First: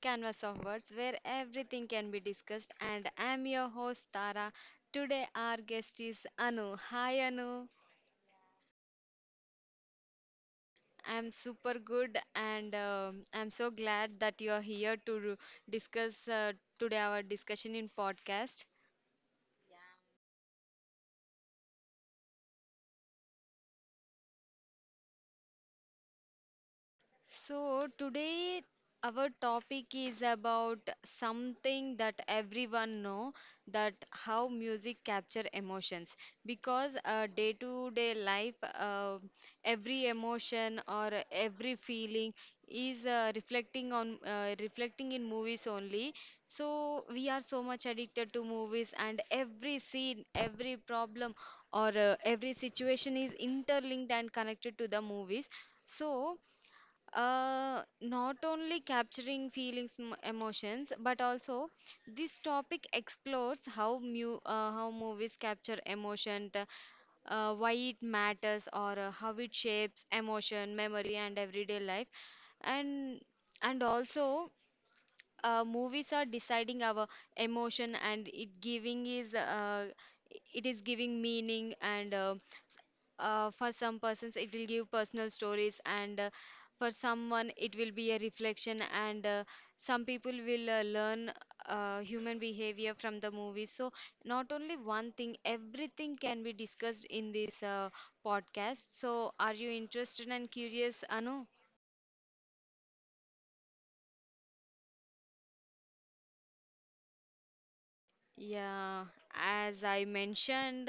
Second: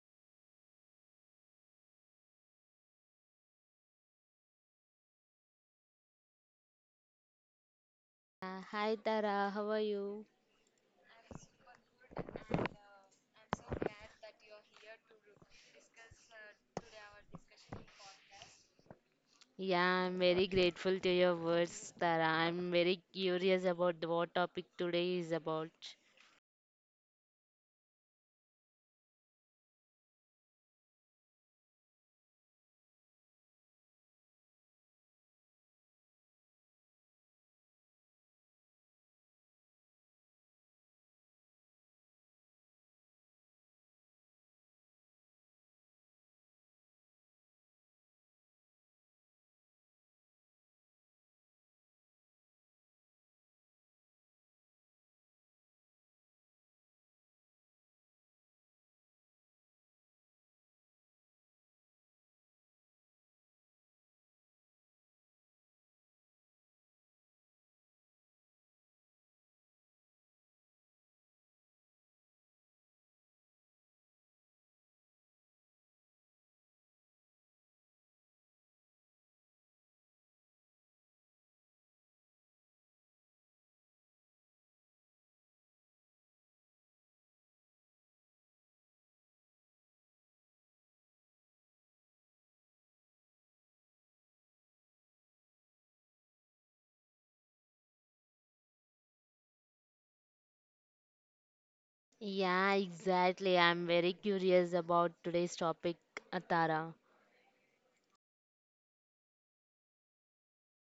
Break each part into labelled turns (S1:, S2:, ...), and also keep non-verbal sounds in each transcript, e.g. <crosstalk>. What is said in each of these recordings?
S1: Canvas of Words, where everything can be discussed. And I'm your host, Tara. Today, our guest is Anu. Hi, Anu.
S2: Hi Tara, how are you?
S1: I'm super good, and I'm so glad that you're here to discuss today our discussion in podcast.
S2: Yeah, I'm very grateful to your words, Tara. I'm very curious about what topic today is about.
S1: Today our topic is about something that everyone know, that how music capture emotions because day to day life, uh, every emotion or every feeling is reflecting on, reflecting in movies only. So we are so much addicted to movies, and every scene, every problem, or every situation is interlinked and connected to the movies. So not only capturing feelings, emotions, but also this topic explores how how movies capture emotion, why it matters, or how it shapes emotion, memory, and everyday life, and and also movies are deciding our emotion, and it giving is it is giving meaning, and for some persons, it will give personal stories, and for someone, it will be a reflection. And some people will learn human behavior from the movie. So, not only one thing, everything can be discussed in this podcast. So, are you interested and curious, Anu?
S2: Yeah, exactly. I'm very curious about today's topic, Tara.
S1: Yeah, as I mentioned.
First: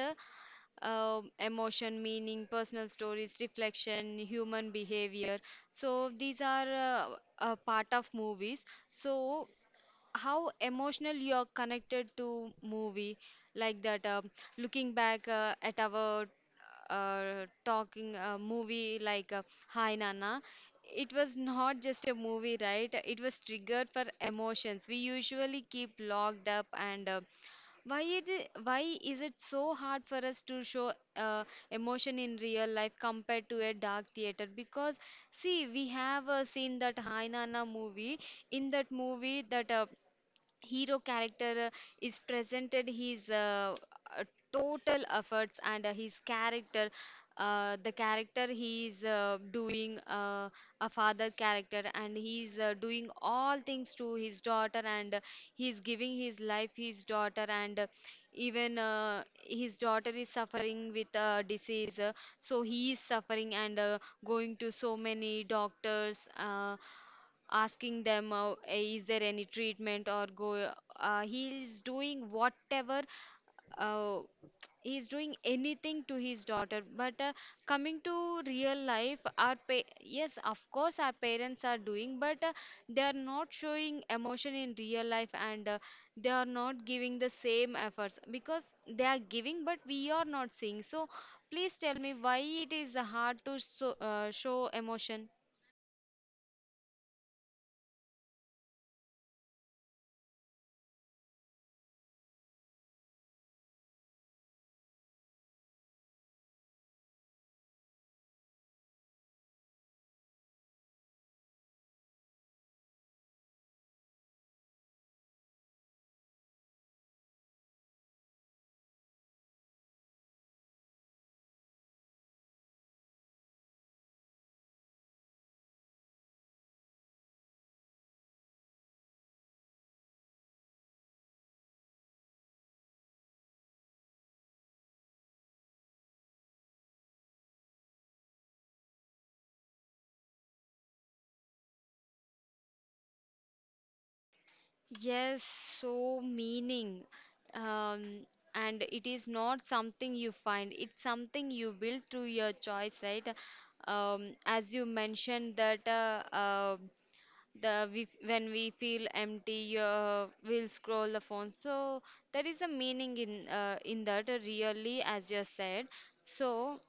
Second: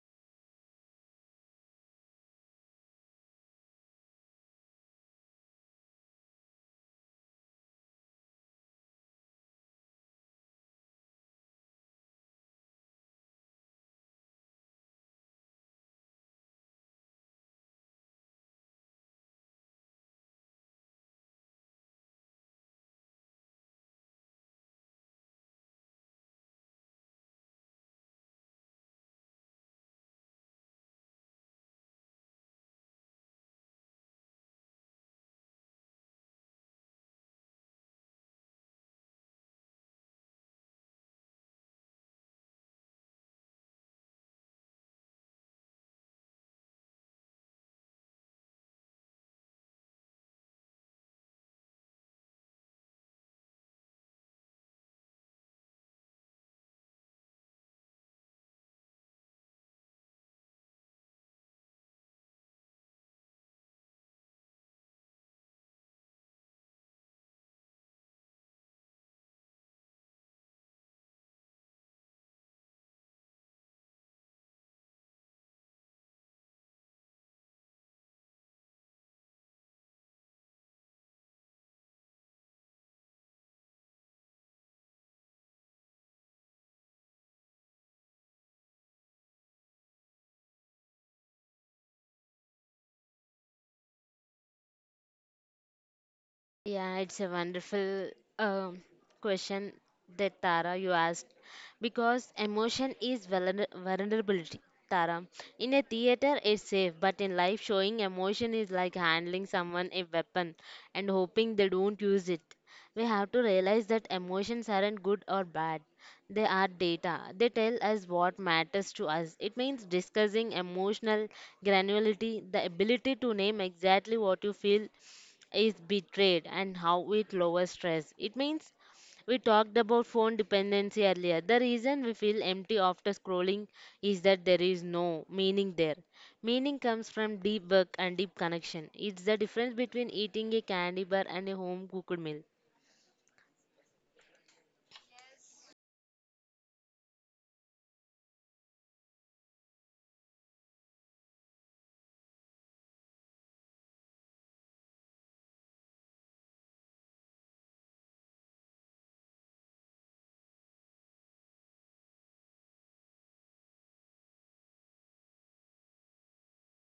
S1: Emotion, meaning, personal stories, reflection, human behavior. So these are a part of movies. So how emotional you are connected to movie, like that? Looking back at our talking movie like Hi Nana, it was not just a movie, right? It was triggered for emotions. We usually keep locked up, and why why is it so hard for us to show emotion in real life compared to a dark theater? Because see, we have seen that Hainana movie. In that movie, that hero character is presented his uh, total efforts, and his character, the character he is doing a father character, and he is doing all things to his daughter, and he is giving his life his daughter, and even his daughter is suffering with a disease, so he is suffering, and going to so many doctors, asking them, is there any treatment or go, he is doing whatever, uh, he is doing anything to his daughter, but coming to real life, yes of course our parents are doing, but they are not showing emotion in real life, and they are not giving the same efforts because they are giving but we are not seeing. So please tell me why it is hard to show emotion.
S2: Yeah, it's a wonderful um, question that Tara you asked because emotion is vulnerability. Tara, in a theater it's safe, but in life showing emotion is like handling someone a weapon and hoping they don't use it. We have to realize that emotions aren't good or bad. They are data. They tell us what matters to us. It means discussing emotional granularity, the ability to name exactly what you feel is betrayed and how it lowers stress. It means we talked about phone dependency earlier. The reason we feel empty after scrolling is that there is no meaning there. Meaning comes from deep work and deep connection. It's the difference between eating a candy bar and a home cooked meal.
S1: Yes, so meaning. Um, and it is not something you find, it's something you build through your choice, right? As you mentioned that when we feel empty, we'll scroll the phone. So there is a meaning in that really, as you said. So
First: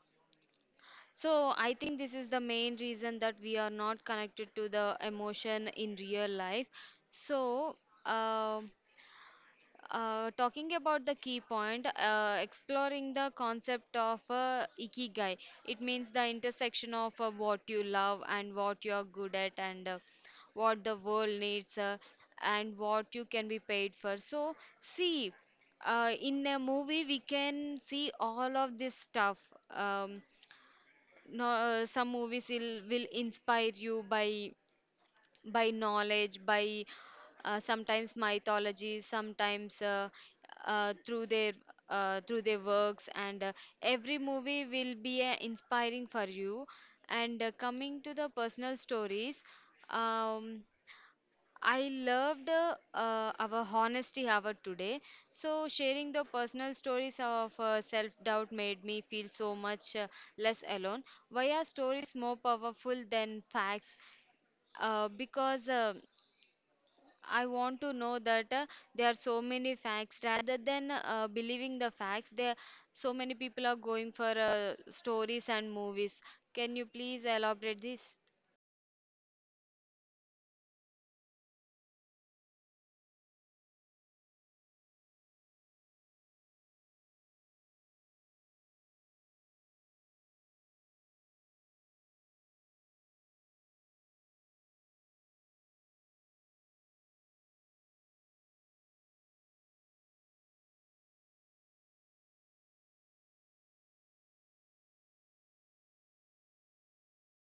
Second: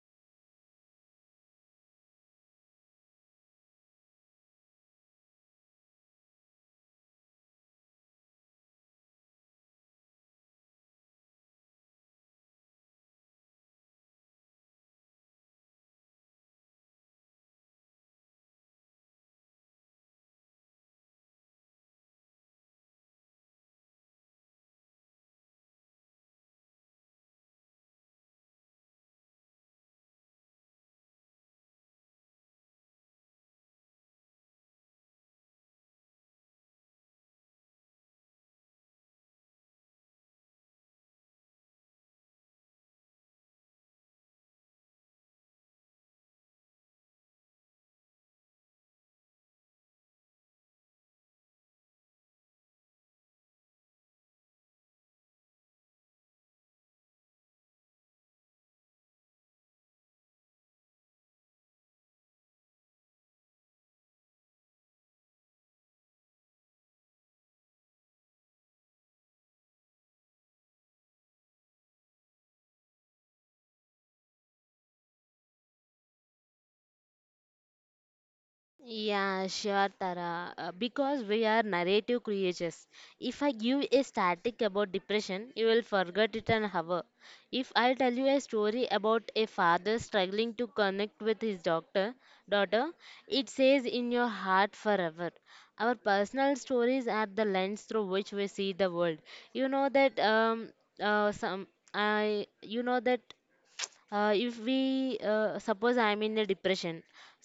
S1: so I think this is the main reason that we are not connected to the emotion in real life. So. um Talking about the key point, exploring the concept of ikigai. It means the intersection of what you love and what you are good at, and what the world needs, and what you can be paid for. So, see, in a movie, we can see all of this stuff. Um, no, some movies will inspire you by knowledge, by sometimes mythology, sometimes uh, through their through their works, and every movie will be inspiring for you. And coming to the personal stories, um, I loved our honesty hour today. So sharing the personal stories of self-doubt made me feel so much less alone. Why are stories more powerful than facts? Because I want to know that there are so many facts rather than believing the facts. There, so many people are going for stories and movies. Can you please elaborate this?
S2: Yeah, sure, Tara. Because we are narrative creatures. If I give a static about depression, you will forget it an hour. If I tell you a story about a father struggling to connect with his doctor, daughter, it stays in your heart forever. Our personal stories are the lens through which we see the world. You know that some I you know that if we suppose I'm in a depression,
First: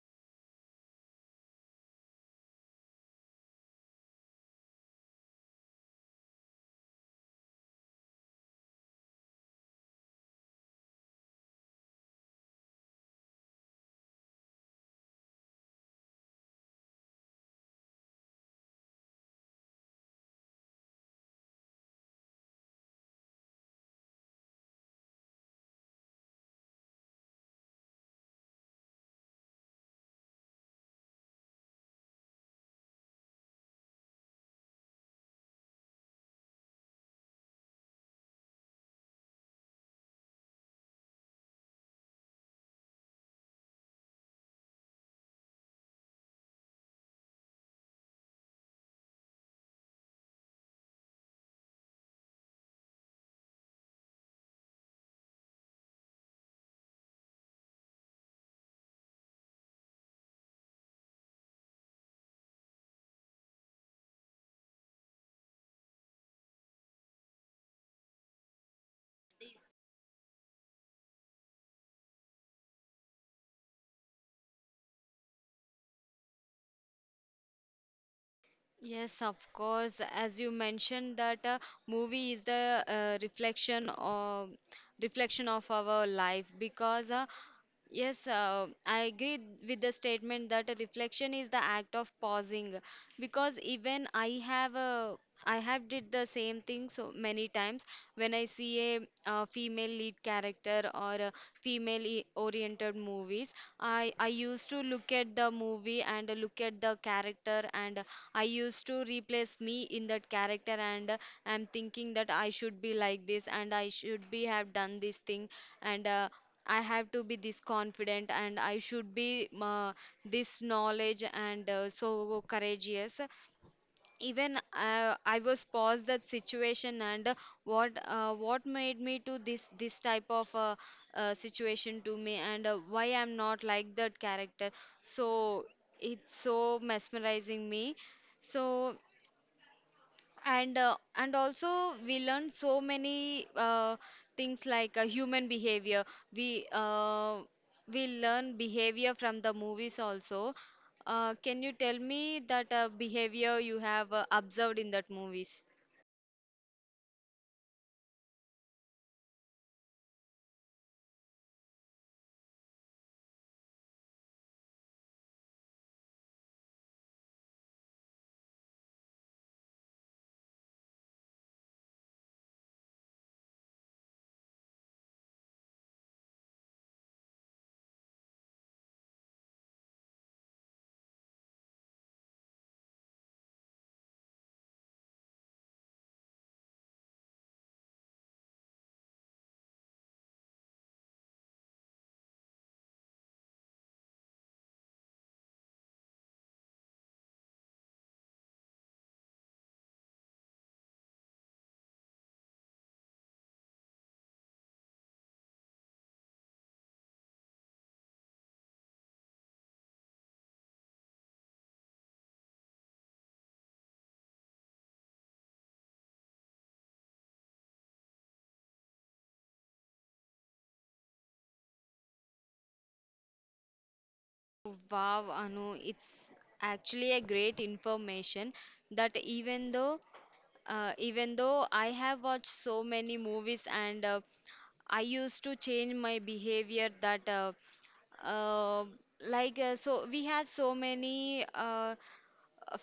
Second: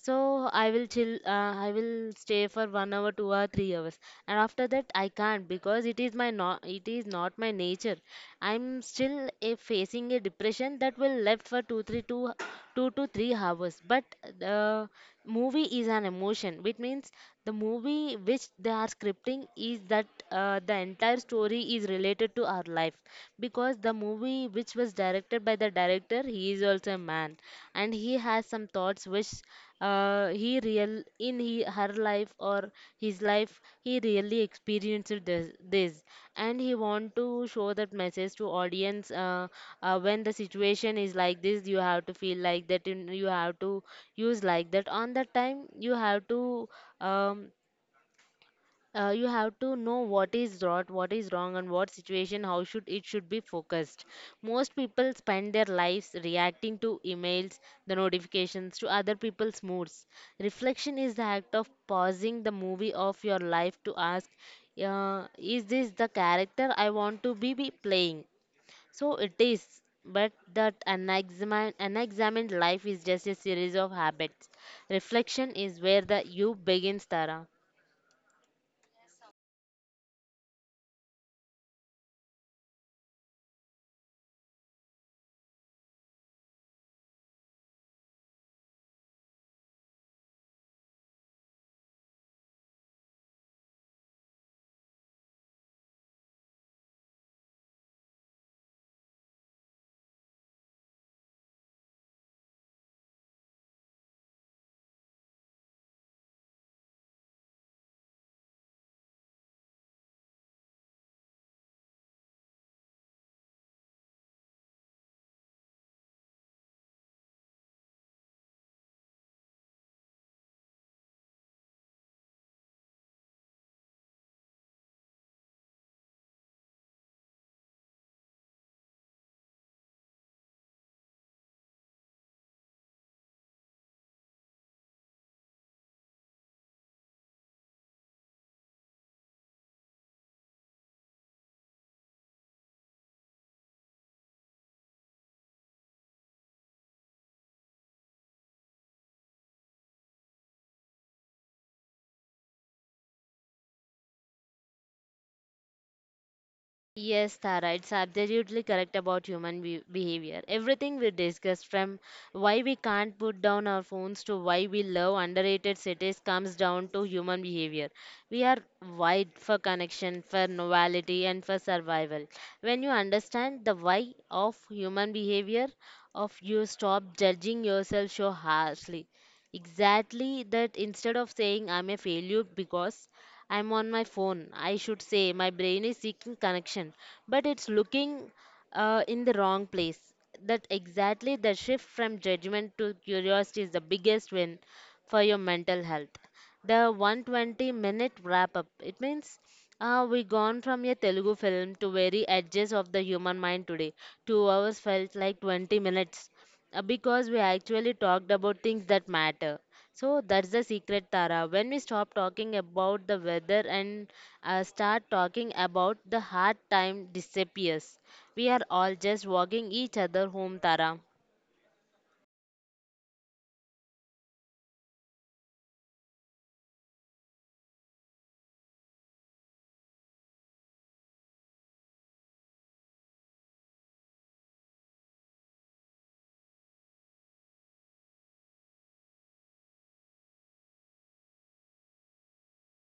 S2: so I will chill, I will stay for 1 hour 2 hour 3 hours, and after that I can't because it is my not it is not my nature. I'm still facing a depression that will left for 2 to 3 hours. But the movie is an emotion, which means the movie which they are scripting is that, the entire story is related to our life, because the movie which was directed by the director, he is also a man, and he has some thoughts which, he real in he, her life or his life, he really experienced this and he want to show that message to audience. When the situation is like this, you have to feel like that, you have to use like that. On that time you have to um, know what is right, what is wrong, and what situation, how should it should be focused. Most people spend their lives reacting to emails, the notifications, to other people's moods. Reflection is the act of pausing the movie of your life to ask, is this the character I want to be playing? So it is. But that unexamined life is just a series of habits. Reflection is where the you begins, Tara.
S1: Yes, of course. As you mentioned that movie is the reflection of our life because yes, I agree with the statement that a reflection is the act of pausing, because even I have a I have did the same thing so many times when I see a, female lead character or a oriented movies, I used to look at the movie and look at the character, and I used to replace me in that character, and I'm thinking that I should be like this and I should be have done this thing, and I have to be this confident and I should be this knowledge and so courageous. Even I was paused that situation, and what made me to this type of situation to me, and why I'm not like that character. So it's so mesmerizing me. So and also we learn so many things like human behavior. we uh, we learn behavior from the movies also. Can you tell me that behavior you have observed in that movies?
S2: Yes, Tara, it's absolutely correct about human behavior. Everything we discuss, from why we can't put down our phones to why we love underrated cities, comes down to human behavior. We are wired for connection, for novelty, and for survival. When you understand the why of human behavior, of you stop judging yourself so harshly. Exactly that instead of saying I'm a failure because I'm on my phone. I should say my brain is seeking connection, but it's looking, in the wrong place. That exactly the shift from judgment to curiosity is the biggest win for your mental health. The 120-minute wrap up. It means, we gone from a Telugu film to very edges of the human mind today. 2 hours felt like 20 minutes. Because we actually talked about things that matter. So that's the secret, Tara. When we stop talking about the weather and, start talking about the hard time disappears. We are all just walking each other home, Tara.
S1: Wow, Anu, it's actually a great information that even though I have watched so many movies, and I used to change my behavior that Uh, like so we have so many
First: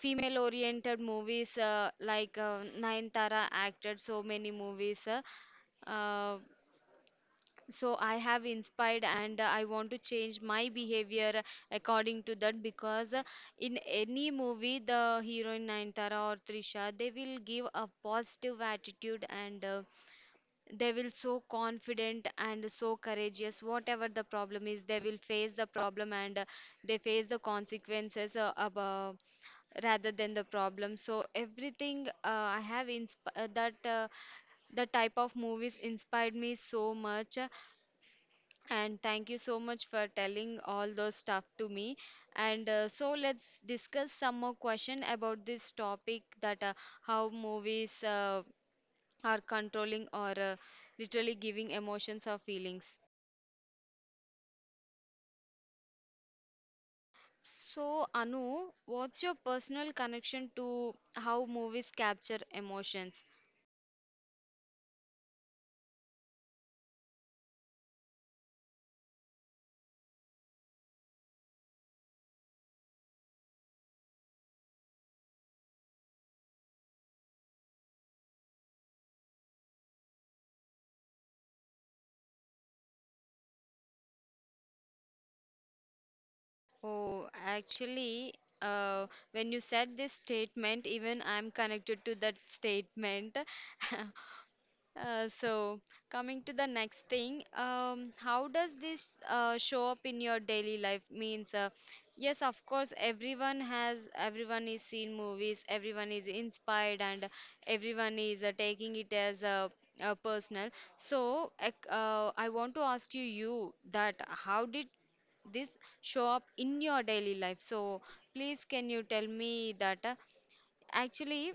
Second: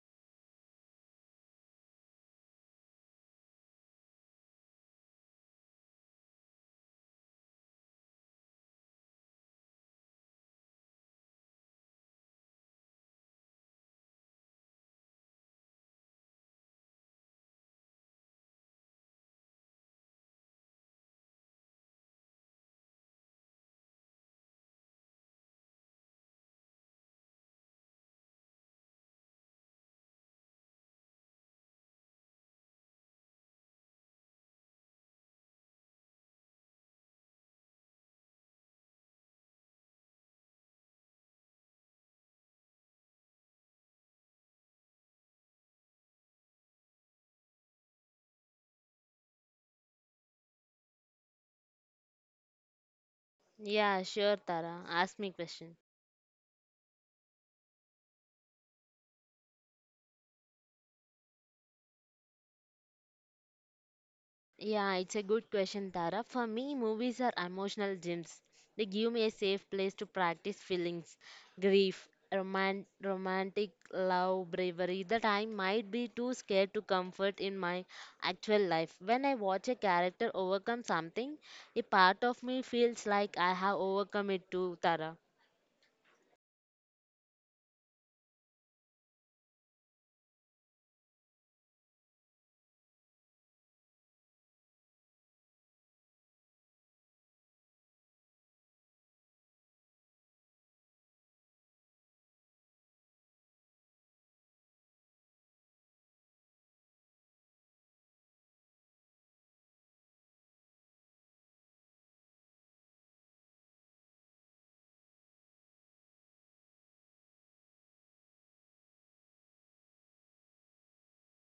S1: female oriented movies like Nayanthara acted so many movies, uh, so I have inspired, and I want to change my behavior according to that because in any movie the heroine Nayanthara or Trisha, they will give a positive attitude, and they will so confident and so courageous. Whatever the problem is, they will face the problem, and they face the consequences above rather than the problem. So everything I have insp- that the type of movies inspired me so much. And thank you so much for telling all those stuff to me. And so let's discuss some more question about this topic, that how movies are controlling, or literally giving emotions or feelings.
S2: Yeah, sure, Tara. Ask me question.
S1: So, Anu, what's your personal connection to how movies capture emotions?
S2: Yeah, it's a good question, Tara. For me, movies are emotional gyms. They give me a safe place to practice feelings, grief, romantic love, bravery that I might be too scared to comfort in my actual life. When I watch a character overcome something, a part of me feels like I have overcome it too, Tara.
S1: Oh, actually, uh, when you said this statement, even I'm connected to that statement. <laughs> So coming to the next thing, how does this show up in your daily life? Means, yes, of course, everyone has, everyone is seen movies, everyone is inspired, and everyone is taking it as a personal. So, I want to ask you that how did this show up in your daily life? So, please, can you tell me that? Actually,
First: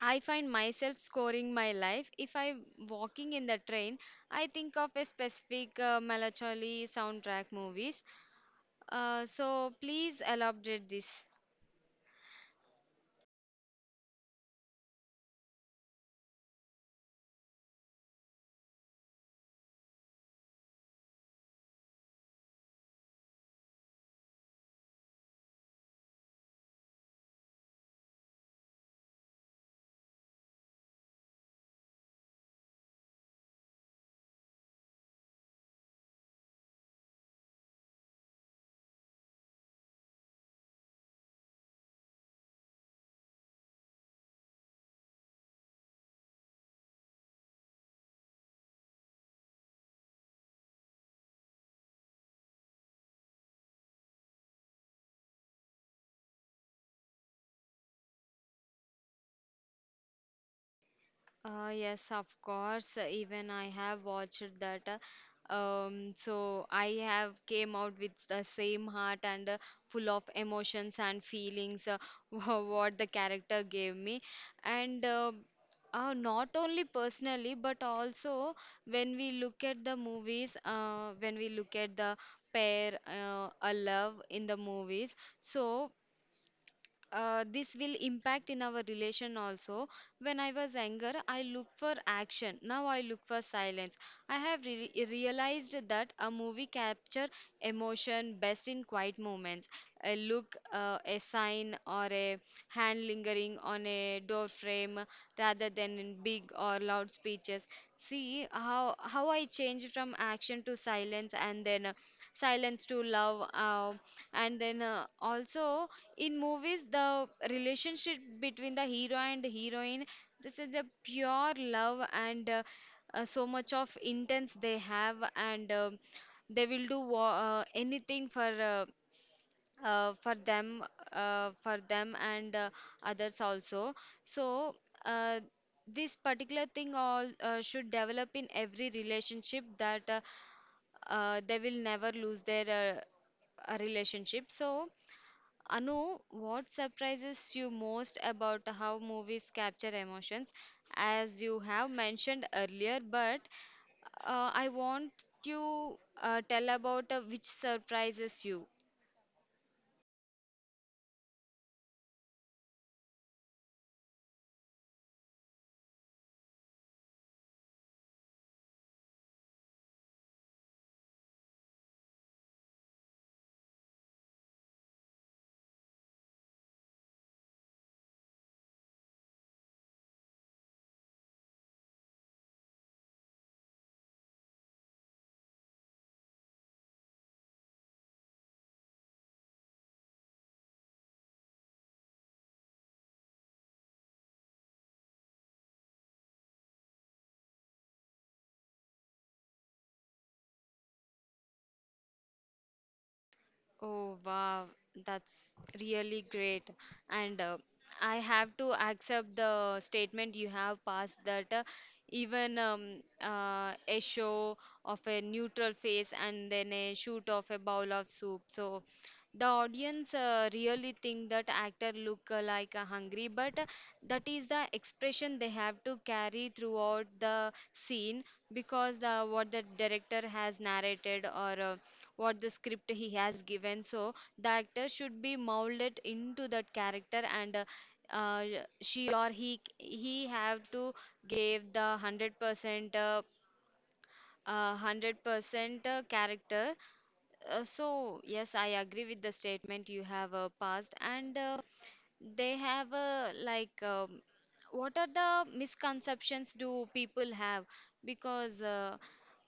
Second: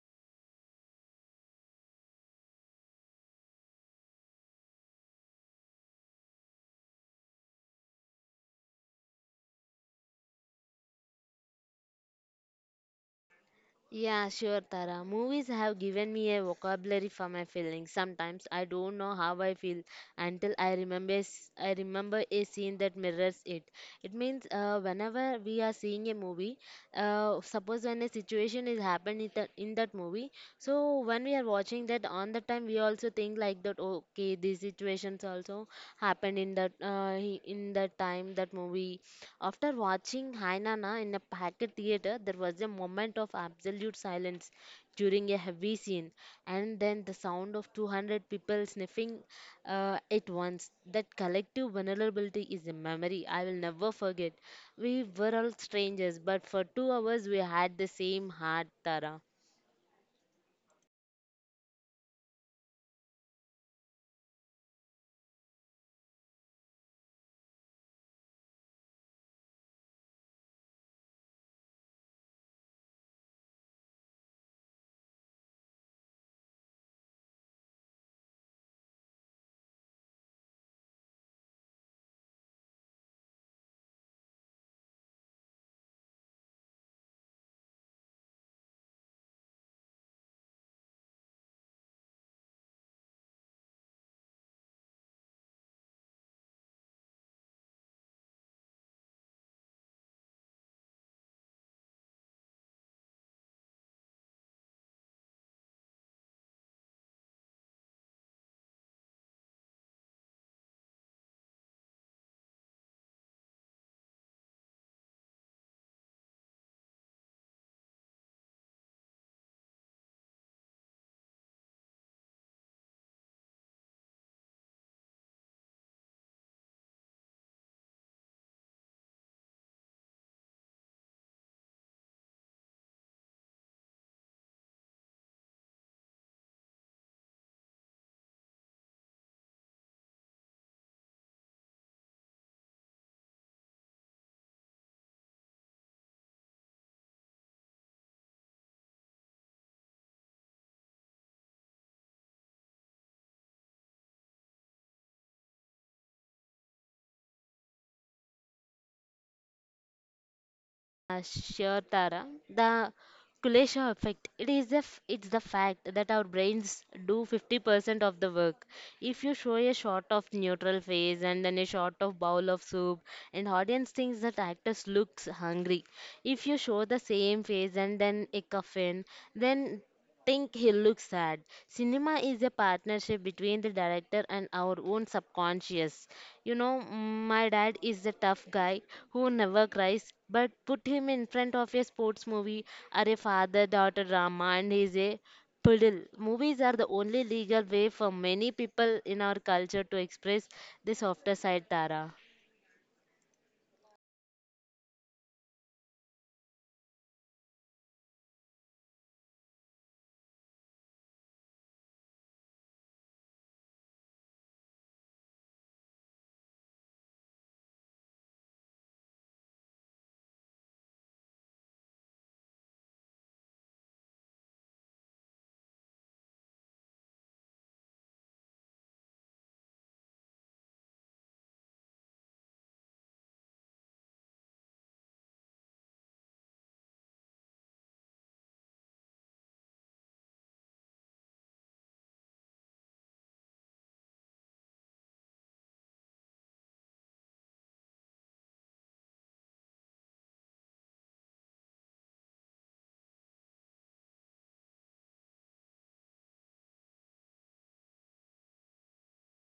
S1: I find myself scoring my life. If I'm walking in the train, I think of a specific melancholy soundtrack movies. So please elaborate this.
S2: Yeah, sure, Tara. Movies have given me a vocabulary for my feelings. Sometimes I don't know how I feel until I remember a scene that mirrors it. It means, whenever we are seeing a movie, suppose when a situation is happened in that movie, so when we are watching that on the time, we also think like that. Okay, these situations also happened in that, in that time that movie. After watching Hainana in a packed theater, there was a moment of absolute silence during a heavy scene, and then the sound of 200 people sniffing, at once. That collective vulnerability is a memory I will never forget. We were all strangers, but for 2 hours we had the same heart, Tara.
S1: Yes, of course. Even I have watched that. So I have came out with the same heart, and full of emotions and feelings, <laughs> wha- what the character gave me, and not only personally but also when we look at the movies, when we look at the pair, a love in the movies, so this will impact in our relation also. When I was younger I look for action, now I look for silence. I have realized that a movie capture emotion best in quiet moments, a look, a sign, or a hand lingering on a door frame, rather than in big or loud speeches. See how I changed from action to silence, and then silence to love, and then also in movies the relationship between the hero and heroine, this is the pure love, and so much of intense they have, and they will do anything for them for them, and others also. So uh, this particular thing all should develop in every relationship, that they will never lose their relationship. So Anu, what surprises you most about how movies capture emotions? As you have mentioned earlier, but I want you tell about which surprises you.
S2: Sure, Tara. The Kulesha effect. It's the fact that our brains do 50% of the work. If you show a shot of neutral face and then a shot of bowl of soup, and audience thinks that actors looks hungry. If you show the same face and then a coffin, then think he looks sad. Cinema is a partnership between the director and our own subconscious. You know, my dad is a tough guy who never cries, but put him in front of a sports movie or a father daughter drama, and he's a puddle. Movies are the only legal way for many people in our culture to express the softer side, Tara.
S1: Oh, wow, that's really great. And I have to accept the statement you have passed that even a show of a neutral face and then a shoot of a bowl of soup. So the audience really think that actor look like a hungry, but that is the expression they have to carry throughout the scene because the what the director has narrated or what the script he has given. So the actor should be molded into that character and she or he have to give the 100% 100% character. So yes, I agree with the statement you have passed. And they have a like what are the misconceptions do people have? Because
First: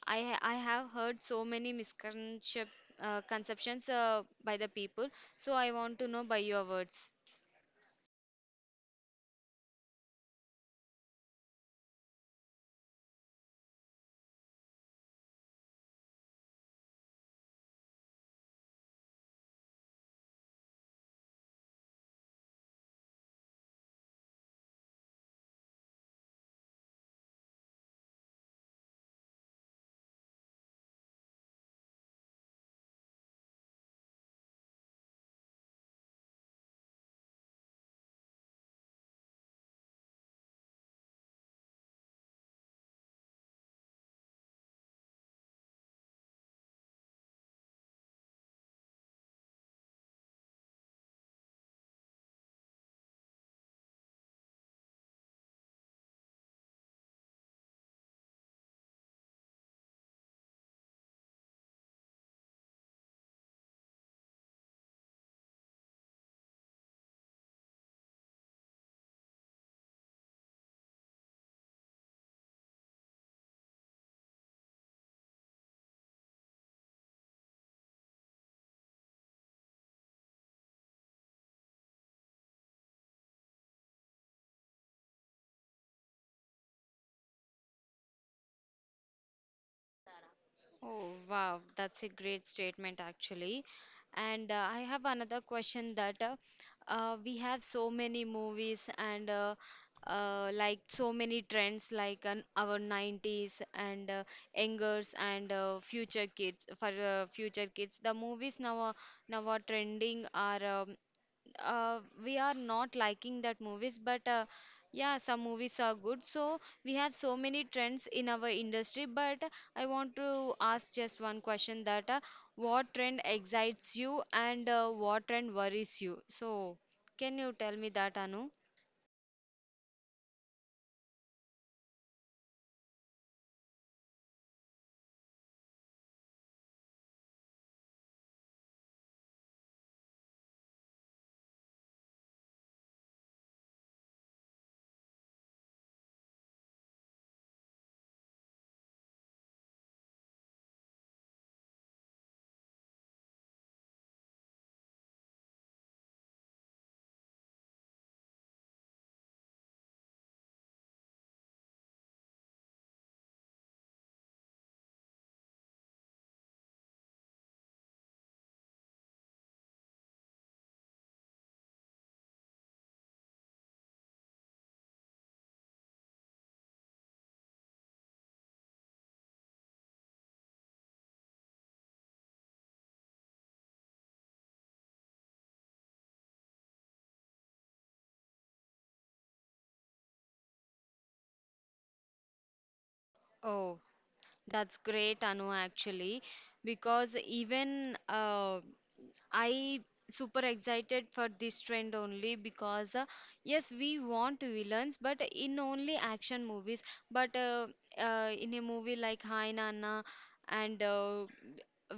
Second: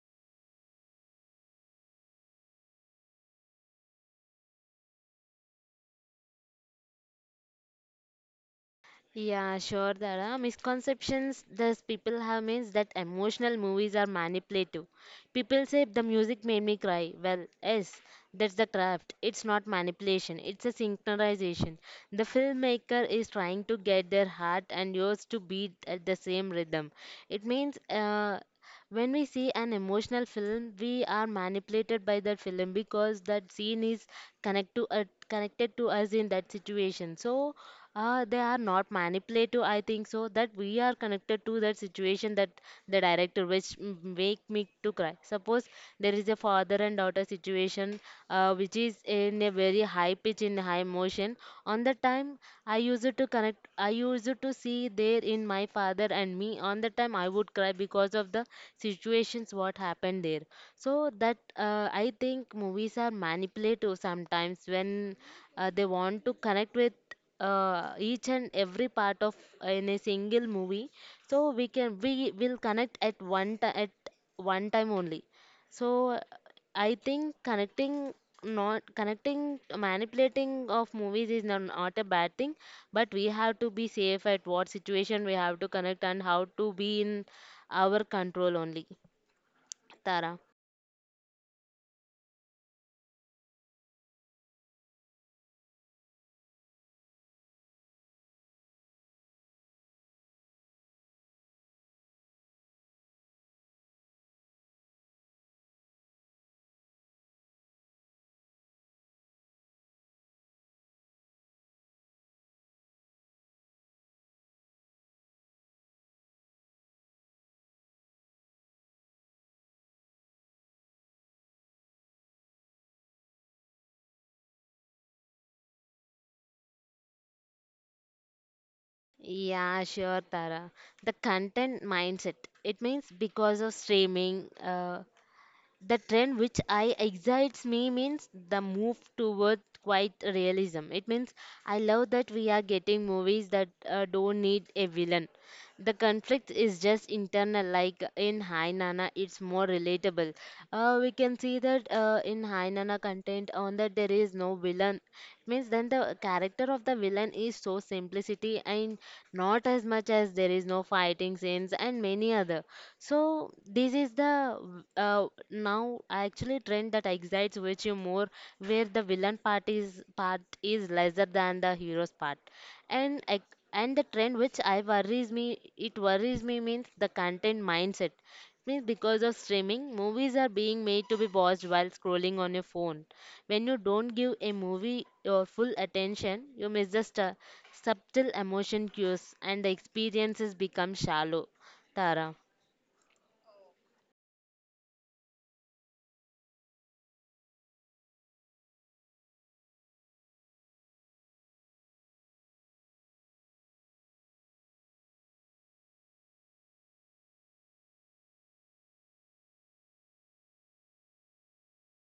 S1: I have heard so many misconceptions conceptions by the people. So I want to know by your words.
S2: Yeah, sure. There are misconceptions that people have means that emotional movies are manipulative. People say the music made me cry. Well, yes, that's the craft. It's not manipulation, it's a synchronization. The filmmaker is trying to get their heart and yours to beat at the same rhythm. It means, when we see an emotional film, we are manipulated by that film because that scene is connect to, connected to us in that situation. So, they are not manipulative, I think so, that we are connected to that situation. That the director which make me to cry, suppose there is a father and daughter situation, which is in a very high pitch in high motion. On the time I used to connect, I used to see there in my father and me. On the time I would cry because of the situations what happened there. So that, I think movies are manipulative sometimes when, they want to connect with, each and every part of, in a single movie. So we can we will connect at at one time only. So, I think connecting, not connecting, manipulating of movies is not a bad thing. But we have to be safe at what situation we have to connect and how to be in our control only, Tara.
S1: Oh, wow, that's a great statement actually. And I have another question that we have so many movies and like so many trends like on our 90s and youngers and future kids for future kids. The movies now are trending are uh, we are not liking that movies but yeah, some movies are good. So we have so many trends in our industry, but I want to ask just one question that what trend excites you and what trend worries you? So can you tell me that, Anu?
S2: Yeah, sure, Tara. The content mindset. It means because of streaming, the trend which I excites me means the move toward quite realism. It means I love that we are getting movies that, don't need a villain. The conflict is just internal, like in Hai Nana, it's more relatable. We can see that, in Hai Nana content on that there is no villain. It means then the character of the villain is so simplicity and not as much as there is no fighting scenes and many other. So this is the, now actually trend that excites which you more, where the villain part is lesser than the hero's part. And I- and the trend which I worries me, it worries me means the content mindset. Means because of streaming, movies are being made to be watched while scrolling on your phone. When you don't give a movie your full attention, you miss the subtle emotion cues and the experiences become shallow, Tara.
S1: Oh, that's great, Anu, actually. Because even I super excited for this trend only because yes, we want villains but in only action movies. But In a movie like Hi Nana, and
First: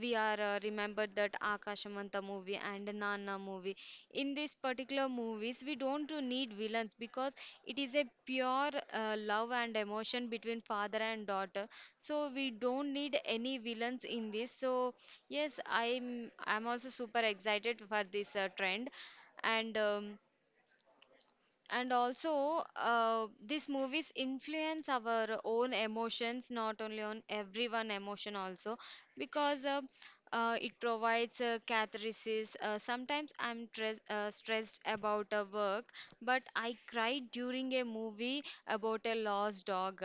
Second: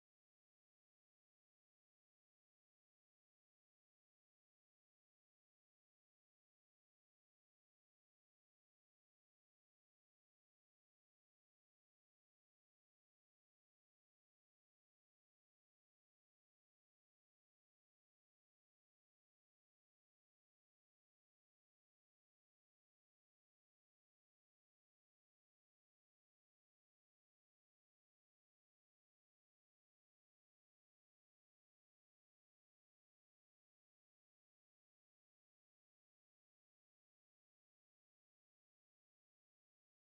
S1: we are remembered that Akashamanta movie and Nana movie. In these particular movies, we don't need villains because it is a pure love and emotion between father and daughter. So we don't need any villains in this. So yes, I'm also super excited for this trend. and um, and also these movies influence our own emotions, not only on everyone emotion also. Because It provides catharsis. Sometimes I'm stressed about a work, but I cried during a movie about a lost dog.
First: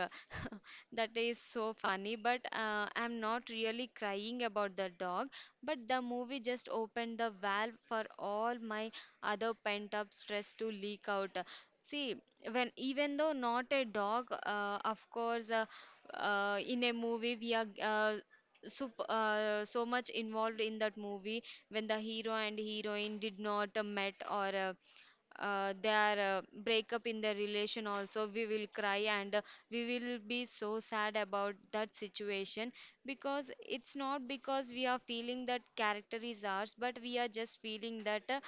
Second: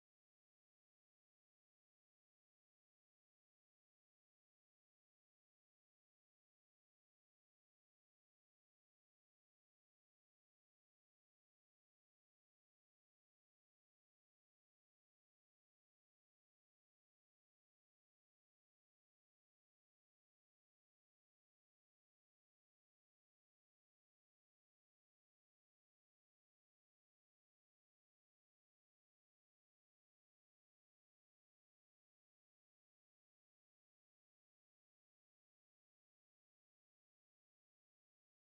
S1: That is so funny, but I'm not really crying about the dog. But the movie just opened the valve for all my other pent up stress to leak out. See, when even though not a dog, in a movie we are so much involved in that movie. When the hero and heroine did not met or their breakup in their relation also, we will cry and we will be so sad about that situation. Because it's not because we are feeling that character is ours, but we are just feeling that uh,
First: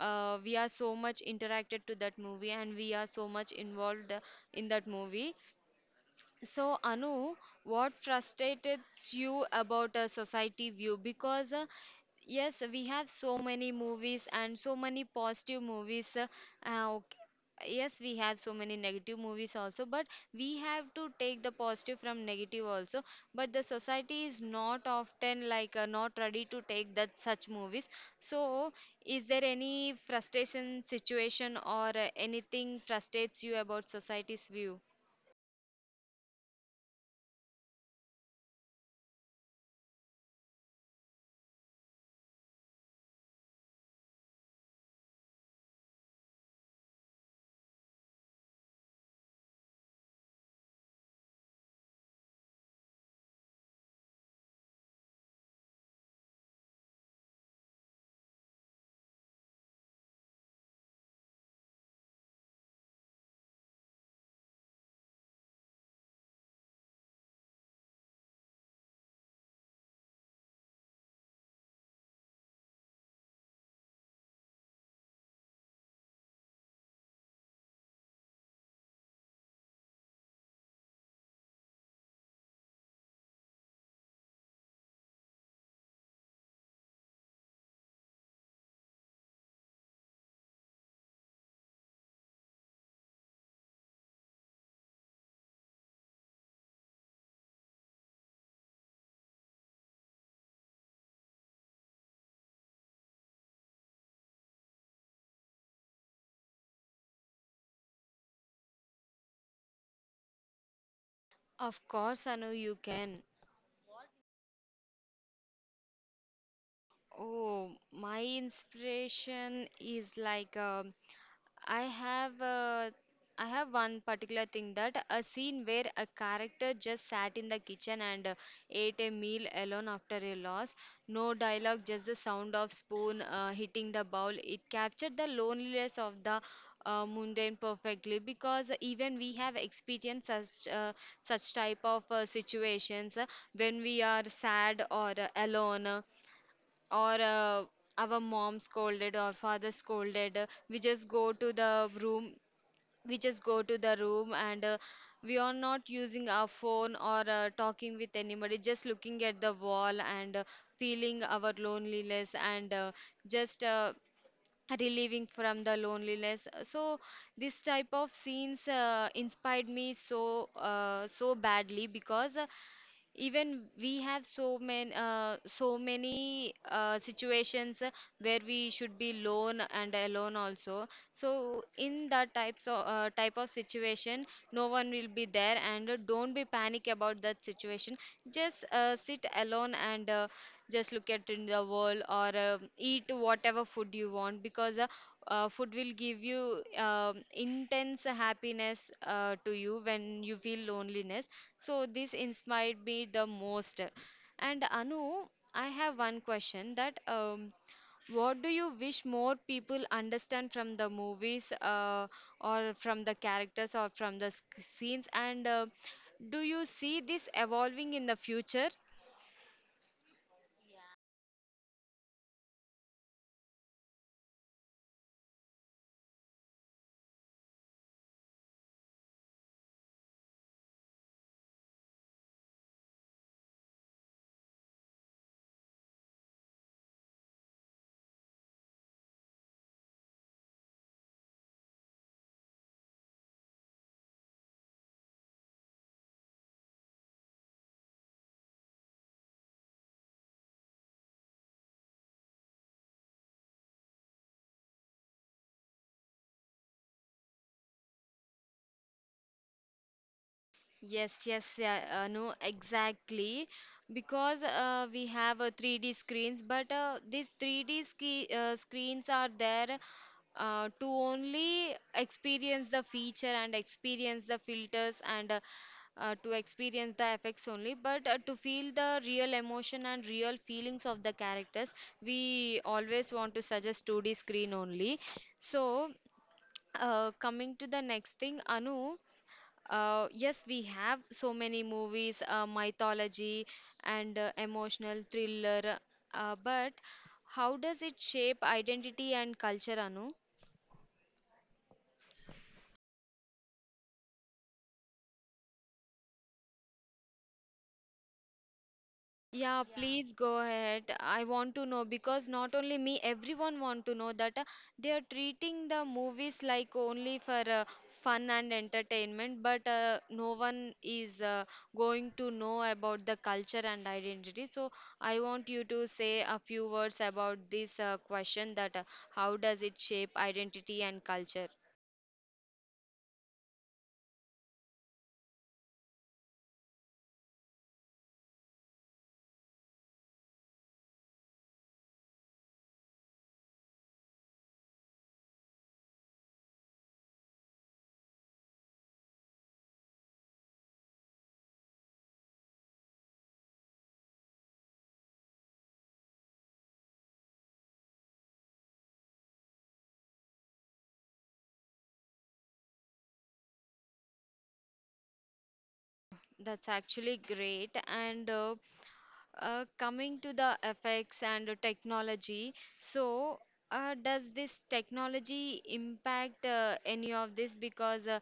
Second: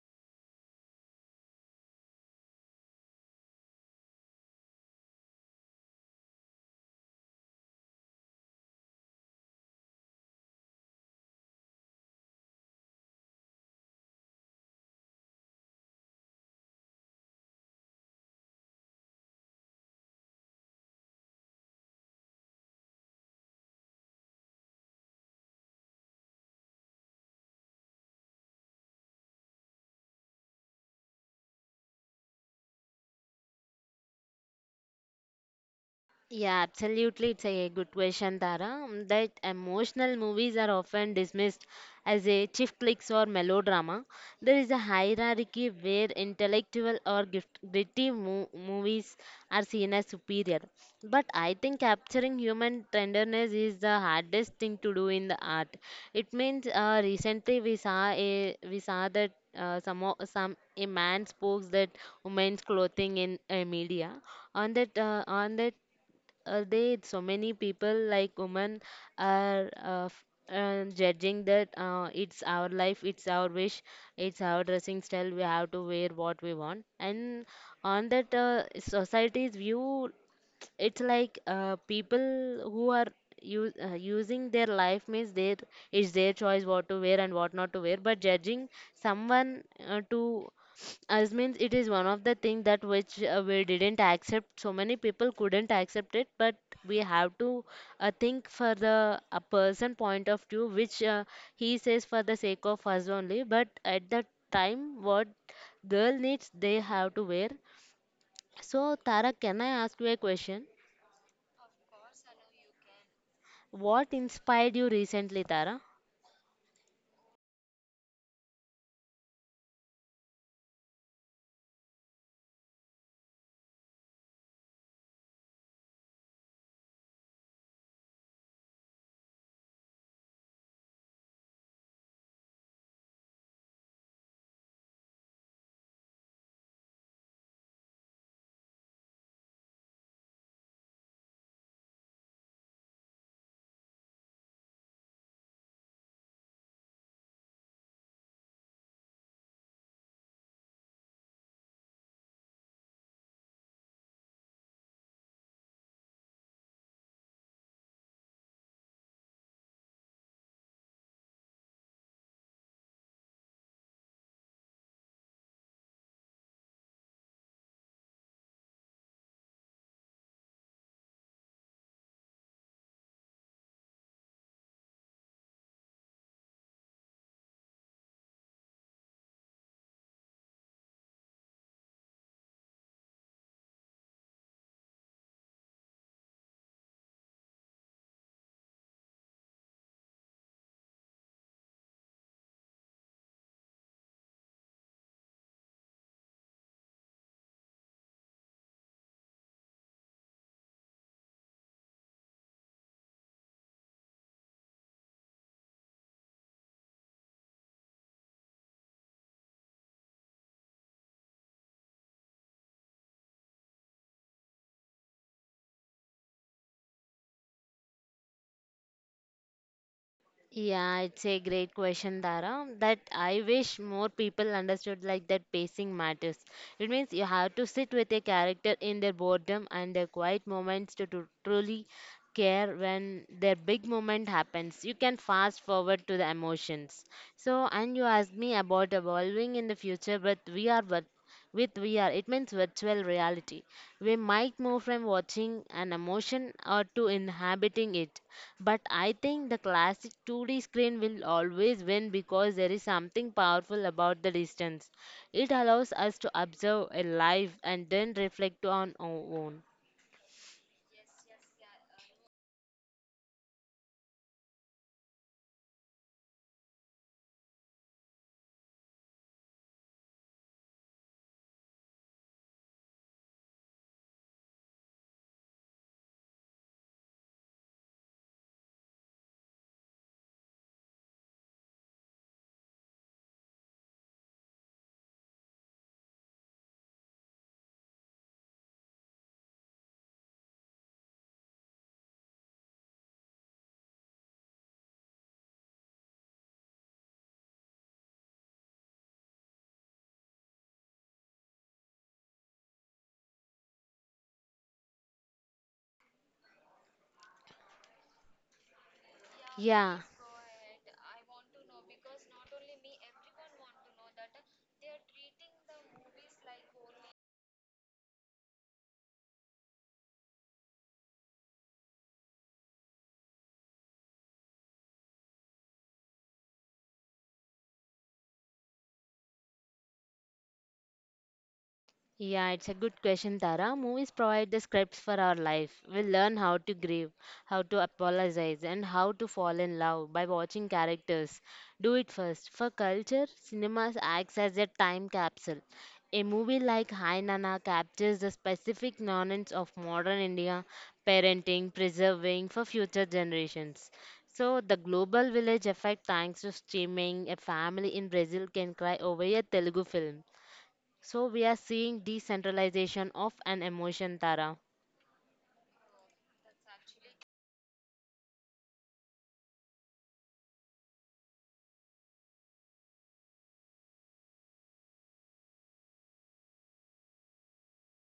S1: uh, we are so much interacted to that movie and we are so much involved in that movie. So Anu, what frustrates you about a society view? Because Yes, we have so many movies and so many positive movies. Okay. Yes, we have so many negative movies also, but we have to take the positive from negative also. But the society is not often like not ready to take that such movies. So, is there any frustration situation or anything frustrates you about society's view?
S2: Yeah, absolutely. It's a good question, Tara. That emotional movies are often dismissed as a chief flicks or melodrama. There is a hierarchy where intellectual or gritty movies are seen as superior. But I think capturing human tenderness is the hardest thing to do in the art. It means, recently we saw that, some a man spoke that women's clothing in, media. On that, they, so many people like women are, judging that, it's our life, it's our wish, it's our dressing style. We have to wear what we want. And on that, society's view, it's like, people who are using their life means their, it's their choice what to wear and what not to wear. But judging someone, to us, means it is one of the thing that which, we didn't accept, so many people couldn't accept it. But we have to, think for the a person point of view which, he says for the sake of us only, but at that time what girl needs they have to wear. So Tara, can I ask you a question?
S1: Of course, Anu, you can.
S2: What inspired you recently, Tara?
S1: Oh, my inspiration is like I have uh, I have one particular thing that a scene where a character just sat in the kitchen and ate a meal alone after a loss. No dialogue, just the sound of spoon hitting the bowl. It captured the loneliness of the mundane perfectly, because even we have experienced such such type of situations when we are sad or alone or our mom scolded or father scolded. We just go to the room and we are not using our phone or talking with anybody, just looking at the wall and feeling our loneliness and just relieving from the loneliness. So this type of scenes inspired me so so badly, because even we have so many so many situations where we should be lone and alone also. So in that types of type of situation, no one will be there and don't be panic about that situation. Just sit alone and just look at in the world or eat whatever food you want, because food will give you intense happiness to you when you feel loneliness. So this inspired me the most. And Anu, I have one question that what do you wish more people understand from the movies or from the characters or from the scenes? And do you see this evolving in the future?
S2: Yeah, it's a great question, Tara. That I wish more people understood like that pacing matters. It means you have to sit with a character in their boredom and their quiet moments to truly care when their big moment happens. You can fast forward to the emotions. So, and you asked me about evolving in the future, but we are but with VR, it means virtual reality. We might move from watching an emotion or to inhabiting it. But I think the classic 2D screen will always win because there is something powerful about the distance. It allows us to observe a life and then reflect on our own.
S1: Yes, yes, yeah, no, exactly. Because we have 3D screens, but these 3D screens are there to only experience the feature and experience the filters and to experience the effects only, but to feel the real emotion and real feelings of the characters, we always want to suggest 2D screen only. So, coming to the next thing, Anu. Yes, we have so many movies, mythology and emotional thriller. But how does it shape identity and culture, Anu? Yeah,
S2: Yeah.
S1: please go ahead. I want to know, because not only me, everyone want to know that they are treating the movies like only for fun and entertainment, but no one is going to know about the culture and identity. So I want you to say a few words about this question that how does it shape identity and culture?
S2: Yeah, it's a good question, Tara. Movies provide the scripts for our life. We learn how to grieve, how to apologize, and how to fall in love by watching characters. Do it first. For culture, cinema acts as a time capsule. A movie like Hai Nana captures the specific nuance of modern India, parenting, preserving for future generations. So, the global village effect, thanks to streaming, a family in Brazil can cry over a Telugu film. So we are seeing decentralization of an emotion, Tara.
S1: That's actually great. And coming to the effects and the technology, so does this technology impact any of this? Because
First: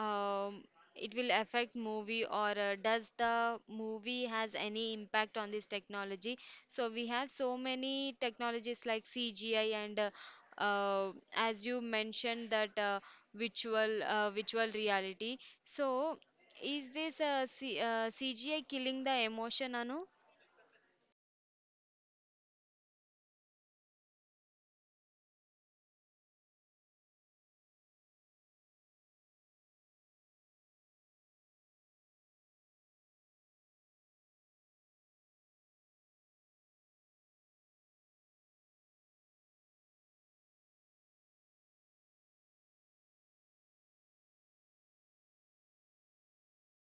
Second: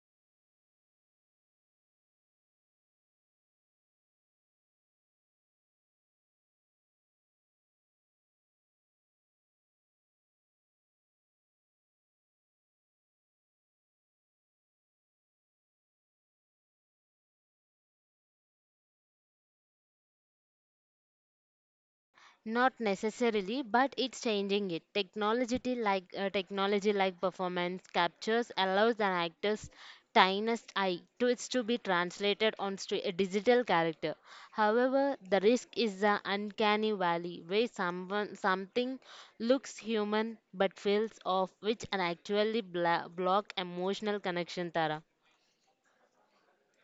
S1: um, it will affect movie or does the movie has any impact on this technology? So we have so many technologies like cgi and as you mentioned that virtual reality. So is this C cgi killing the emotion, Anu?
S2: Not necessarily, but it's changing it. Technology like performance captures allows an actor's tiniest eye to it's to be translated onto a digital character. However, the risk is the uncanny valley where someone something looks human but feels off, which an actually block emotional connection, Tara.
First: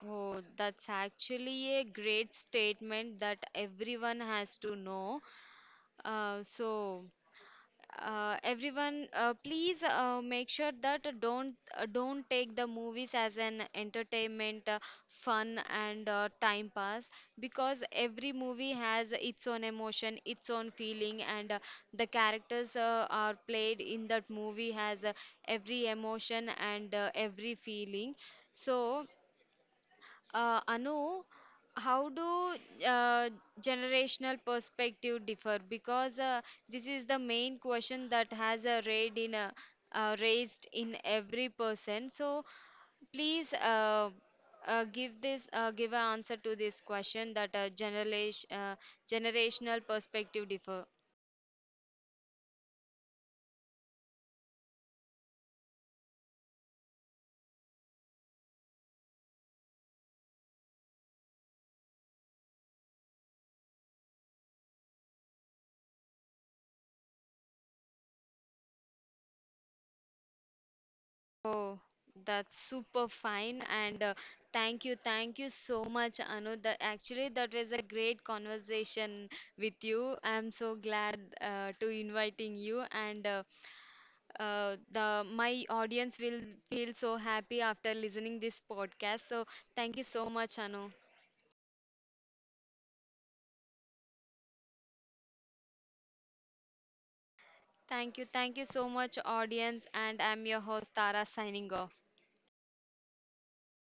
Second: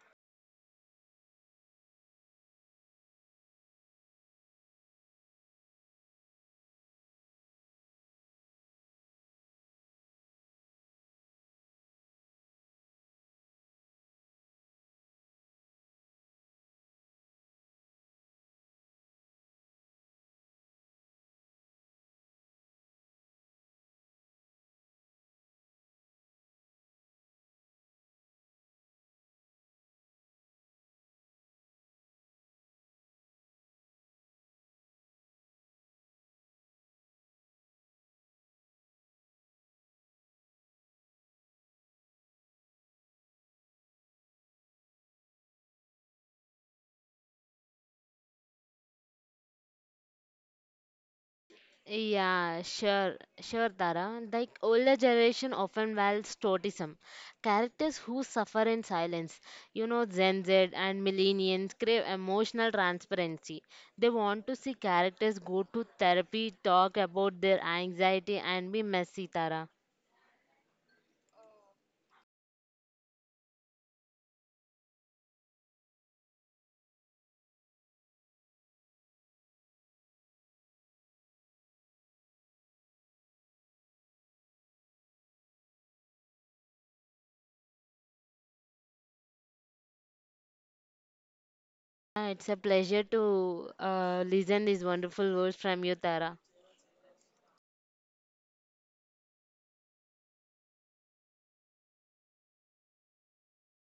S1: Oh, that's actually a great statement that everyone has to know. So, everyone please make sure that don't take the movies as an entertainment, fun and time pass, because every movie has its own emotion, its own feeling and the characters are played in that movie has every emotion and every feeling. So Anu, how do uh, generational perspective differ? Because this is the main question that has raised in every person. So please give an answer to this question that generational perspective differ.
S2: Yeah, sure, sure, Tara. Like older generation often values totism, characters who suffer in silence. You know, Gen Z and millennials crave emotional transparency. They want to see characters go to therapy, talk about their anxiety, and be messy, Tara.
S1: Oh, that's super fine. And thank you so much, Anu. That actually that was a great conversation with you. I'm so glad to inviting you, and the my audience will feel so happy after listening this podcast. So thank you so much, Anu.
S2: It's a pleasure to listen these wonderful words from you, Tara.
S1: Thank you so much, audience. And I'm your host Tara signing off.